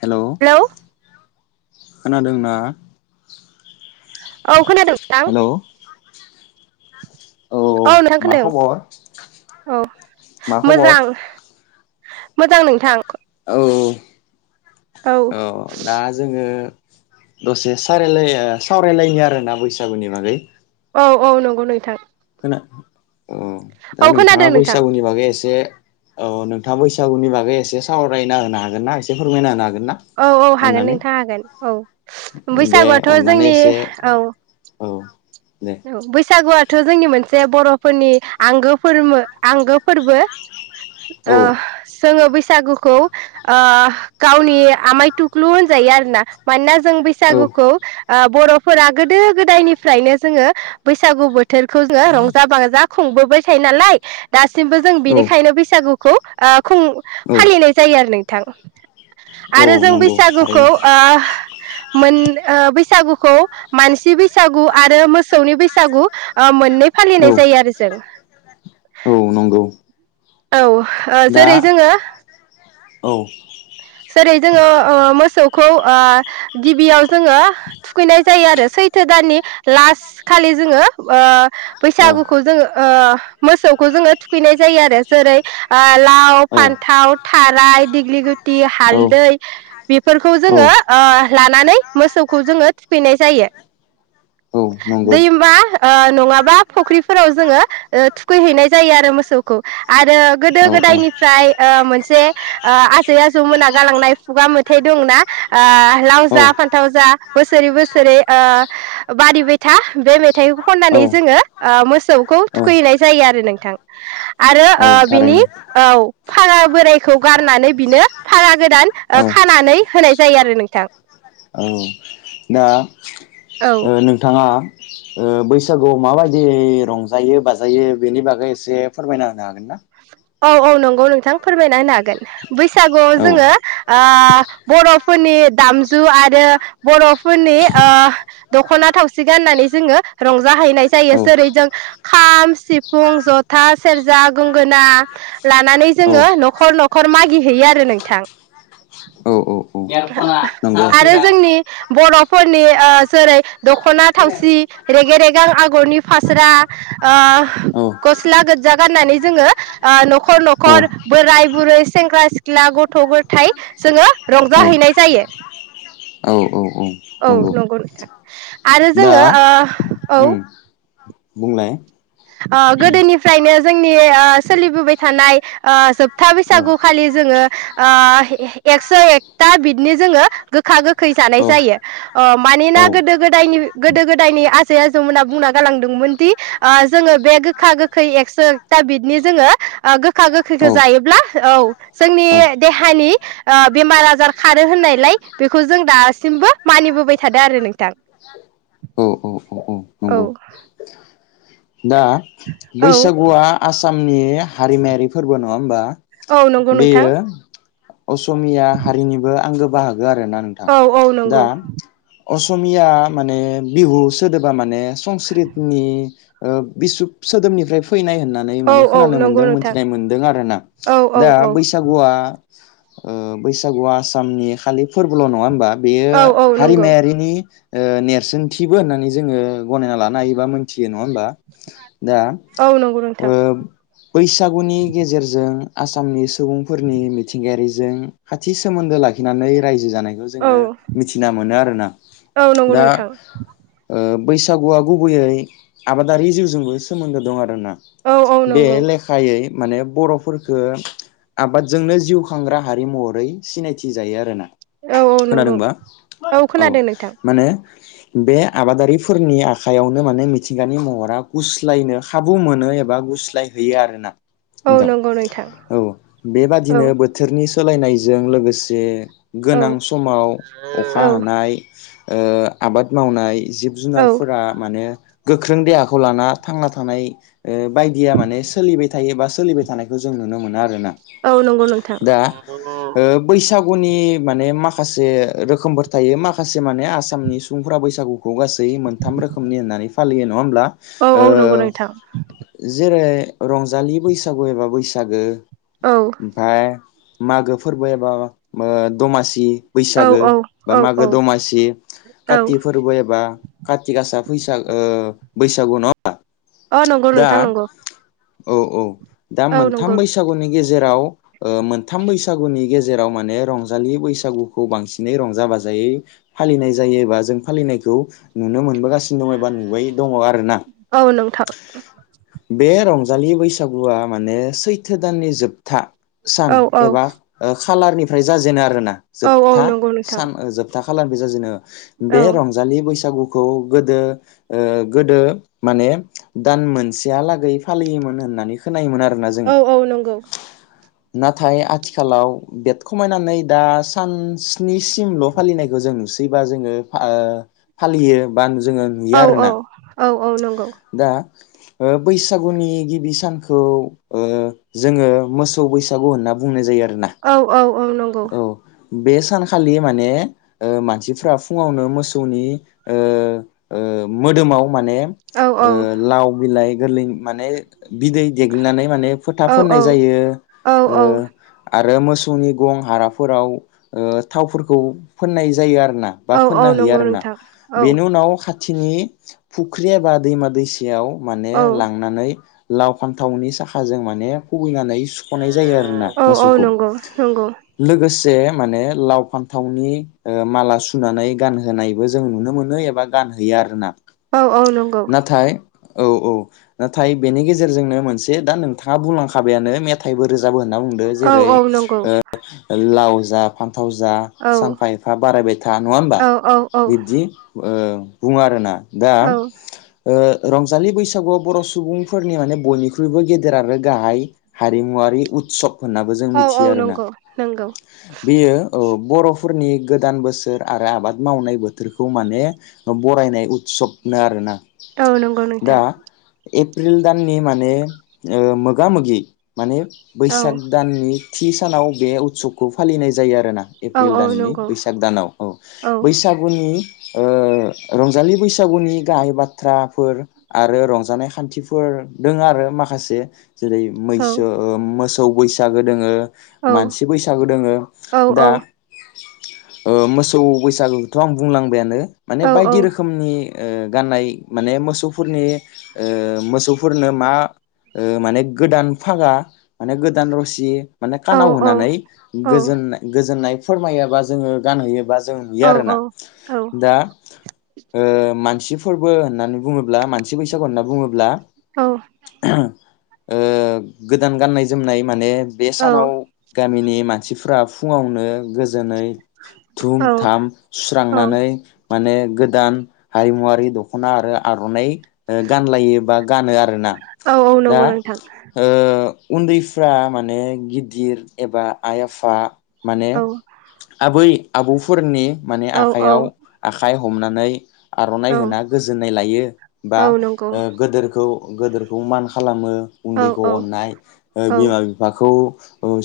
[inaudible] Hello खोनादोंना औ खोनादों नोंथां हेलौ [inaudible] औ नोंथां मा खबर खोनादों औ मा खबर मोजां मोजां नोंथां औ औ दा जोङो दसे सावरायलाया सावरायलायनो आरो ना बैसागुनि बागै औ औ नंगौ नोंथां [inaudible] अ दा औ नोंथाङा खोनादों नोंथां बैसागुनि बागै एसे औ नोंथाङा बैसागुनि बागै एसे सावरायना होनो हागोन ना एसे फोरमायना होनो हागोन ना औ औ हागोन अननानै नोंथां हागोन औ दे बैसागुआथ' अननानै जोंनि एसे औ औ दे औ बैसागु थ जोंनि मोनसे बर'फोरनि आंगो फोरमो आंगो फोरबो औ अ जोङो बेैसो बैसागुखौ ओ गावनि आमाय टुकलु होनजायो आरोना मानोना जों औ बैसागुखौ ओ बर'फोरा गोदो गोदायनिफ्रायनो जोङो बैसागुबोथ बोथोरखौ जोङो रंजा बाजा खुंबोबाय थायो नालाय दा दासिमबो जों औ बिनिखायनो बैसागुखौ ओ खौ औ फालिनाय जायो आरो नोंथां थां औ आरो जों नंगौ बैसागुखौ थारैनो ओ मोन ओ बैसागुखौ मानसि बैसागु आरो मोसौ सौनि बैसागु ओ मोननै औ फालिनाय जायो आरो जों औ नंगौ औ दा जेरै जोङो औ खौ ओ गिबियाव जोङो थुखैनाय जायो आरो सैथो दाननि लास्ट खालि जोङो ओ औ बैसागुखौ जोङो ओ मोसौखौ जोङो थुखैनाय जायो आरो जेरै लाव औ फान्थाव थाराय दिग्लि गु ति औ हालदै बेफोरखौ जोङो औ ओ लानानै मोसौखौ जोङो थुखैनाय जायो औ नंगौ दैमा नङाबा फुख्रिफोराव जोङो ओ थुखैहैनाय जायो आरो मोसौखौ आरो गोदो औ गोदायनिफ्राय ओ मोनसे ओ आ जै आजौ मोना गालांनाय खुगा मेथाइ दंना ओ लाव जा औ फान्थाव जा बोसोरै बोसोरै ओ बारिबायथा बे मेथाइ खननानै औ जोङो ओ मोसौखौ औ थुखैैनाय जायो आरो नोंथां आरो औ ओ बिनि थारैनो औ फागा बोरायखौ गारनानै। बिनो फागा गोदान औ खानानै होनाय जायो आरो नोंथां। औ दा औ ओ नोंथाङा ओ बैसागुआव माबायदि रंजायो बाजायो बेनि बागै एसे फोरमायना होनो हागोन ना? औ औ नंगौ नोंथां। फोरमायना होनो हागोन बैसागुआव औ जोङो ओ बर'फोरनि दामजु आरो बर'फोरनि ओ दख'ना थावसि गाननानै जोङो रंजाहैनाय जायो औ जेरै जों खाम सिफुं जथा सेरजा गंगोना। लानानै औ जोङो न'खर न'खर मागिहैयो आरो नोंथां। औ औ औ नंगौ आरो जोंनि बर'फोरनि। ओ जेरै दख'ना थावसि रेगे रे सिगां आगरनि फास्रा ओ औ गस्ला गोज जा गाननानै जोङो। ओ न'खर औ न'खर बोराय बुरै सेंग्रा सिख्ला गथ' गथाय जोङो औ रंजाहैनाय जायो। औ औ औ औ नंगौ नोंथां। आरो दा जोङो ओ औ उम बुंलाय। ओ गोदोनिफ्रायनो जोंनि ओ सोलिबोबाय थानाय ओ जोबथा औ बैसागु खालि जोङो ओ एक्स' एकथा बिदनो जोङो गोखा गोखै जानाय औ जायो ओ मानिना औ गोदो गोदायनि गोदो गोदायनि आजै-आजौमोना बुंना गालांदोंमोन दि ओ जोङो बे गोखा गोखै एक्स' एकथा बिदनि जोङो ओ गोखा औ गोखैखौ जायोब्ला औ जोंनि देहानि बेमार आजार खारो होननायलाय बेखौ जों दासिमबो मानिबोबाय थादों आरो नोंथां औ औ। दा औ बैसागुआ आसाम नि हारिमायारि फोरबो नङा होमबा। औ नंगौ नोंथां। बेयो [inaudible] असमिया हारिनिबो आंगो बाहा गो आरोना नोंथां औ नंगौ दा। असमिया माने बिहु सोदोबा माने संस्कृतनि ओ बिसुब सोदोमनिफ्राय फैनाय होन नानै औ माने औ खोनानो नंगौ मोनदों नोंथां मोनथिनाय मोनदों आरो ना औ औ दा औ बैसागुआ ओ बैसागुआ आसामनि खालि फोरबोल' नङा होमबा? बेयो औ औ नंगौ हारिमायारिनि ओ नेरसोनथिबो होननानै जोङो गनायना लानो हायोबा मोनथियो नङा होमबा। दा औ नंगौ ओ नोंथां बैसागुनि गेजेरजों आसामनि सुबुंफोरनि मिथिंगायारिजों खाथि सोमोन्दो लाखिनानै रायजो जानाय याव जोङो औ मिथिना मोनो आरोना औ नंगौ दा नोंथां ओ बैसागुआ गुबैयै आबाद आरि जिउजोंबो सोमोन्दो दं आ रोना औ औ बे नंगौ लेखायै माने बर'फोरफोरखौ आबादजोंनो जिउ खांग्रा हारि महरै सिनायथि जायो आरोना औ औ नंगौ खोनादोंबा औ खोनादों नोंथां माने बे आबादारिफोरनि आखायावनो माने मिथिंगानि म हरा गुस्लायनो खाबु मोनो एबा गुस्लायहैयो आरो ना औ नोंथां नंगौ नोंथां औ औ बेबादिनो बोथोरनि सोलायनाय जों लोगोसे औ गोनां समाव औ अखा हानाय ओ आबाद मावनाय जिब औ जुनारफोरा माने गोख्रों देहा खौ लाना थांना थानाय ओ बायदिया माने सोलिबाय थायो बा सोलिबाय थानायखौ जों नुनो मोनो आरोना औ नंगौ नोंथां गुनि माने माखासे रोखोमफोर थायो माखा से माने आसामनि सुबुंफोरा बैसागुखौ गासै मोनथाम रोखोमनि होननानै फालियो नङा होमब्ला औ ओ औ नंगौ नोंथां जेरै रंजालि बैसागु एबा बैसागो औ ओमफाय मागो फोरबो एबा ओ दमासि बैसागो औ बा औ मागो औ दमासि काति फोरबो एबा कार्ति गासा फैसा ओ बैसागु नङा अ नंगौ नोंथां नंगौ औ औ दा औ मोनथाम नंगौ बैसागुनि गेजेराव ओ मोनथाम बैसागुनि गेजेराव माने रंजालि बैसागुखौ बांसिनै रंजा बाजायै फालिनाय जायोबा जों फालिनायखौ नुनो मोनबो गा सिनो दङबा नुबायो दङ आरोना औ नोंथां बे रं जालि बैसागुआ माने सैथो दाननि जोबथा सान औ औ एबा खाालारनिफ्राय जाजेनो आरोना औ औ जोबथा नंगौ नोंथां सान जोबथा फालानबो जाजेनो औ बे रंजाललि बैसागु खौ गोदो ओ गोदो माने दान मोनसेयालागै फालियोमोन होननानै खोनायोमोन आरो औ औ नंगौ नाथाय आथिखालाव बेद खमायनानै दा सान स्निसिमल' फालिनायखौ जों नुसैबा जोङो फालियो बा जोङो नुयो आरो औ औ औ औ नंगौ ओ बैसागुनि गिबि सानखौ जोङो मोसौ बैसागु होनना बुंनाय जायो आरो औ औ औ नंगौ बे सानखालि माने मानसिफ्रा फुङावनो मोसौनि मोदोमाव माने औ औ लाव बिलाइ गोरलै माने बिदै देग्लिनानै माने फोथा औ फोननाय औ जायो औ आरो मोसौनि गं हाराफोराव ओ थावफोरखौ फोननाय जायो आरो ना बा औ फोनना औ हैयो नंगौ आरो ना नोंथां औ बेनि उनाव खाथि खिनि फुख्रि एबा दैमा दैसायाव माने औ लांनानै लाव फान्थावनि साखाजों माने खुबैनानै सुखनाय जायो आरोना औ औ मोसौखौ नंगौ नंगौ लोगोसे जे माने लाव फान्थावनि माला सुनानै गानहोनायबो जों नुनो मोनो एबा गान होयो आरो ना औ औ नंगौ औ औ नाथाय बेनि गेजेरजोंनो मोनसे दा नोंथाङा बुंलांखाबायानो मेथाइबो रोज जाबो होनना बुंदो औ जेरै औ नंगौ लाव जाफाम फाथाव जा औ सानफा एफा बारायबाय था नङा होमबा औ बिब्दि ओ बुङो आरो ना दा औ ओ रंजालि बैसागुआव बर' सुबुंफोरनि माने बयनिख्रुइबो गेदेर आरो गाहाय हारिमुवारि उत्सब होननाबो जों औ औ मिथियो आरो ना नंगौ नंगौ बेयो अ बर'फोरनि गोदान बोसोर आरो आबाद मावनाय बोथोरखौ माने बरायनाय उत्सबनो आरोना औ नंगौ दा नोंथां एप्रिल दाननि माने ओ मोगा मोगि माने औ बैसाग दाननि थि सानाव बे उत्सबखौ फालिनाय जायो आरो आरोना औ एप्रिल औ दाननि नंगौ बैसाग दानाव औ बैसागुनि ओ रंजालि बैसागुनि गाहाय बाथ्राफोर आरो रंजानाय खान्थिफोर दोङो आरो माखासे जेरै औ मैसो ओ मोस सौ बैसागो दोङो औ मानसि बैसागु दोङो औ औ नंगौ दा नोंथां मोसौ बैसागोखोथ' आं बुंलांबायानो बायदि रोखोमनि ओ गाननाय माने मोसौफोरनि मोसौफोरनो मा ओ माने गोदान फागा माने गोदान रसि माने कानाव होनानै गोजोन- गोजोननाय फोरमायोबा जोङो गानहैयोबा जों नुयो आरोना दा ओ मानसिफोरबो होननानै बुङो ब्ला मानसि बैसागु होनना बुङोब्लाबो ओ गोदान गाननाय जोमनाय माने बे सानाव गामिनि मानसिफ्रा फुङावनो गो जोनै धुम धाम सुस्रांनानै माने गोदान हारिमुवारि दख'ना आरो आर'नाइ ओ गानलायो बा गानो आरोना दा ओ उन्दैफ्रा माने गिदिर एबा आइ आफा माने औ आबै आबौफोरनि माने औ औ आखायाव आखाइ हमनानै आर'नाइ होना गोजोननाय लायो बा औ नंगौ ओ गोदोरखौ गोदोरखौ मान खालामो औ उन्दैखौ अननाय ओ औ बिमा बिफाखौ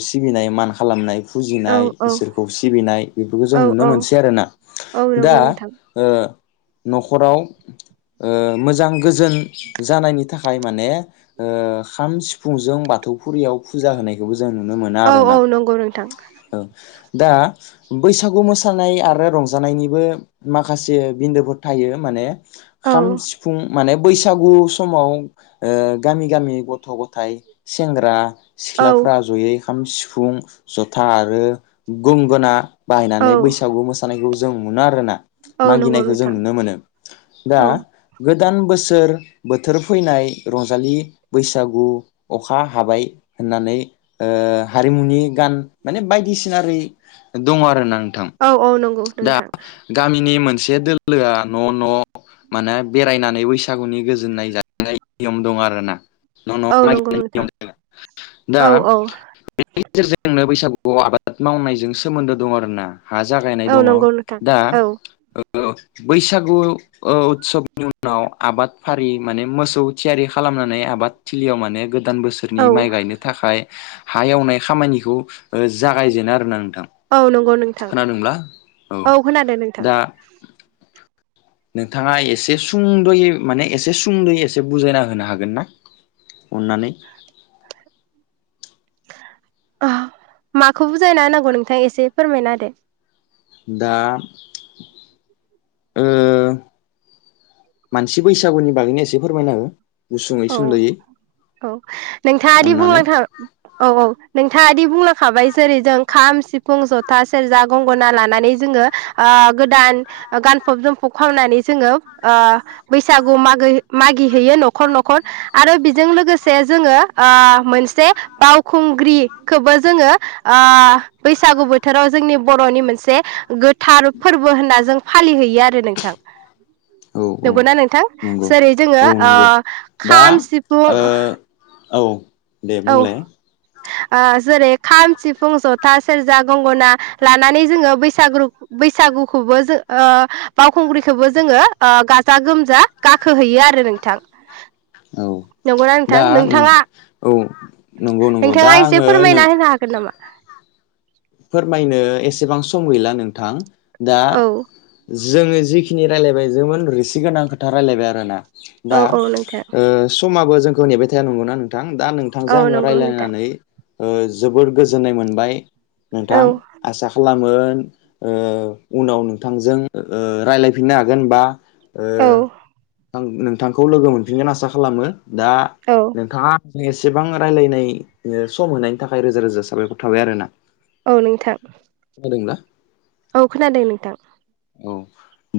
सिबिनाय मान खालामनाय औ फुजिनाय औ इसोरखौ सिबिनाय बेफोरखौ जों औ नुनो मोनसै आरोना औ दा नंगौ नोंथां ओ न'खराव ओ मोजां गोजोन जानायनि थाखाय माने ओ खाम सिफुंजों बाथौ फुरियाव फुजा होनायखौबो जों नुनो मोना औ आरो औ ना नंगौ नोंथां औ दा बैसागु मोसानाय आरो रंजानायनिबो माखासे बिन्दोफोर थायो माने औ खाम सिफुं माने बैसागु समाव ओ गामि गामि गथ' गथाइ सेंग्रा औ सिख्लाफ्रा जयै खाम सिफुं जथा आरो गंगोना औ बाहायनानै बैसागु मोसानायखौ जों मोनो आरो ना औ नंगौ मागिनायखौ जों नोंथां नुनो मोनो दा औ गोदान बोसोर बोथोर फैनाय रंजालि बैसागु अखा हाबाय होननानै ओ हारिमुनि गान माने बायदिसिना दङ आरो नों औ औ नंगौ नोंथां गामिनि मोनसे दोलोआ न' न' माने बेरायनानै बैसागुनि गोजोननाय जा नियम दं आरो ना नों औ नंगौ नोंथां दा औ औ बेनि गेजेरजोंनो बैसागु औ आबाद मावनायजों सोमोन्दो दं आरो ना हा जागायनाय औ दङ नंगौ नोंथां दा औ बैसागु ओ उतसबनि उनाव आबाद फारि माने मोसौ थियारि खालामनानै आबाद थिलियाव माने गोदान बोसोरनि औ माइ गायनो थाखाय हा एवनाय खामानिखौ ओ जागायजेनो आरो नों औ नंगौ नोंथां औ खोनादों नोंथां दा नोंथाङा एसे सुंद'यै माने एसे सुंद'यै एसे बुजायना होनो हागोन ना अननानै ओ माखौ बुजायना होनांगौ नोंथाङा एसे फोरमायना होदो दा ओ मानसि बैसागुनि बागैनो एसे फोरमायना हो गुसुङै औ सुंद'यै औ नोंथाङादि अननानै बुंलांथ औ औ नोंथाङादि बुंलांखाबाय जेरै जों खाम सिफुं जथा सेरजा गंगना लानानै जोङो ओ गोदान गानफब जोमफब खावनानै जोङो ओ बैसागु माग मागिहैयो न'र न'खर न'खर आरो बेजों लोगोसे जोङो ओ मोनसे बावखुंग्रिखौबो जोङो बैसागु बोथोराव जोंनि बर'नि मोनसे गोथ थार फोरबो होनना जों फालिहैयो। यो आरो नोंथां औ औ नंगौना नोंथां नंगौ जेरै जोङो औ ओ नंगौ दा खाम सिफुं ओ औ दे औ बुंलाय। ओ जेरै खाम सिफुं जथा सेरजा गंगना लानानै जोङो बैसागु बैसागुखौबो जो बावखुंग्रिखौबो जोङो ओ गाजा गोमजा गाखोहैयो आरो नोंथां। [inaudible] औ नंगौना नोंथां दा नोंथाङा औ नंगौ नंगौ दा नोंथाङा एसे आङो फोरमायना नों होनो हागोन नामा फोरमायनो एसेबां सम गैला नोंथां। दा औ जोङो जिखिनि रायलायबाय जोंमोन रिसि गोनां खोथा रायलायबाय आरोना औ दा औ नोंथां ओ समाबो जों नेबाय थाया नंगौना नोंथां नोंथां दा औ नोंथांजों आङो नंगौ नोंथां रायलायनानै ओ जोबोर गोजोननाय मोनबाय औ नोंथां आसा खालाम मोन ओ उनाव नोंथांजों ओ रायज्लायफिननो हागोन होनबा औ नोंथांखौ लोगो मोनफिनगोन आसा खालामो दा औ नोंथांआ [unintelligible] एसेबां रायलायनाय सम होनायनि थाखाय रोजा रोजा साबायखर थाबाय आरोना। औ नोंथां [unintelligible] औ खोनादों नोंथां। औ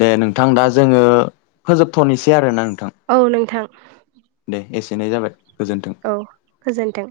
दे नोंथां दा जोङो फोजोबथ'निसै आरो नों औ नोंथां एसेनो जाबाय गोजोन्थों औ गोजोनथों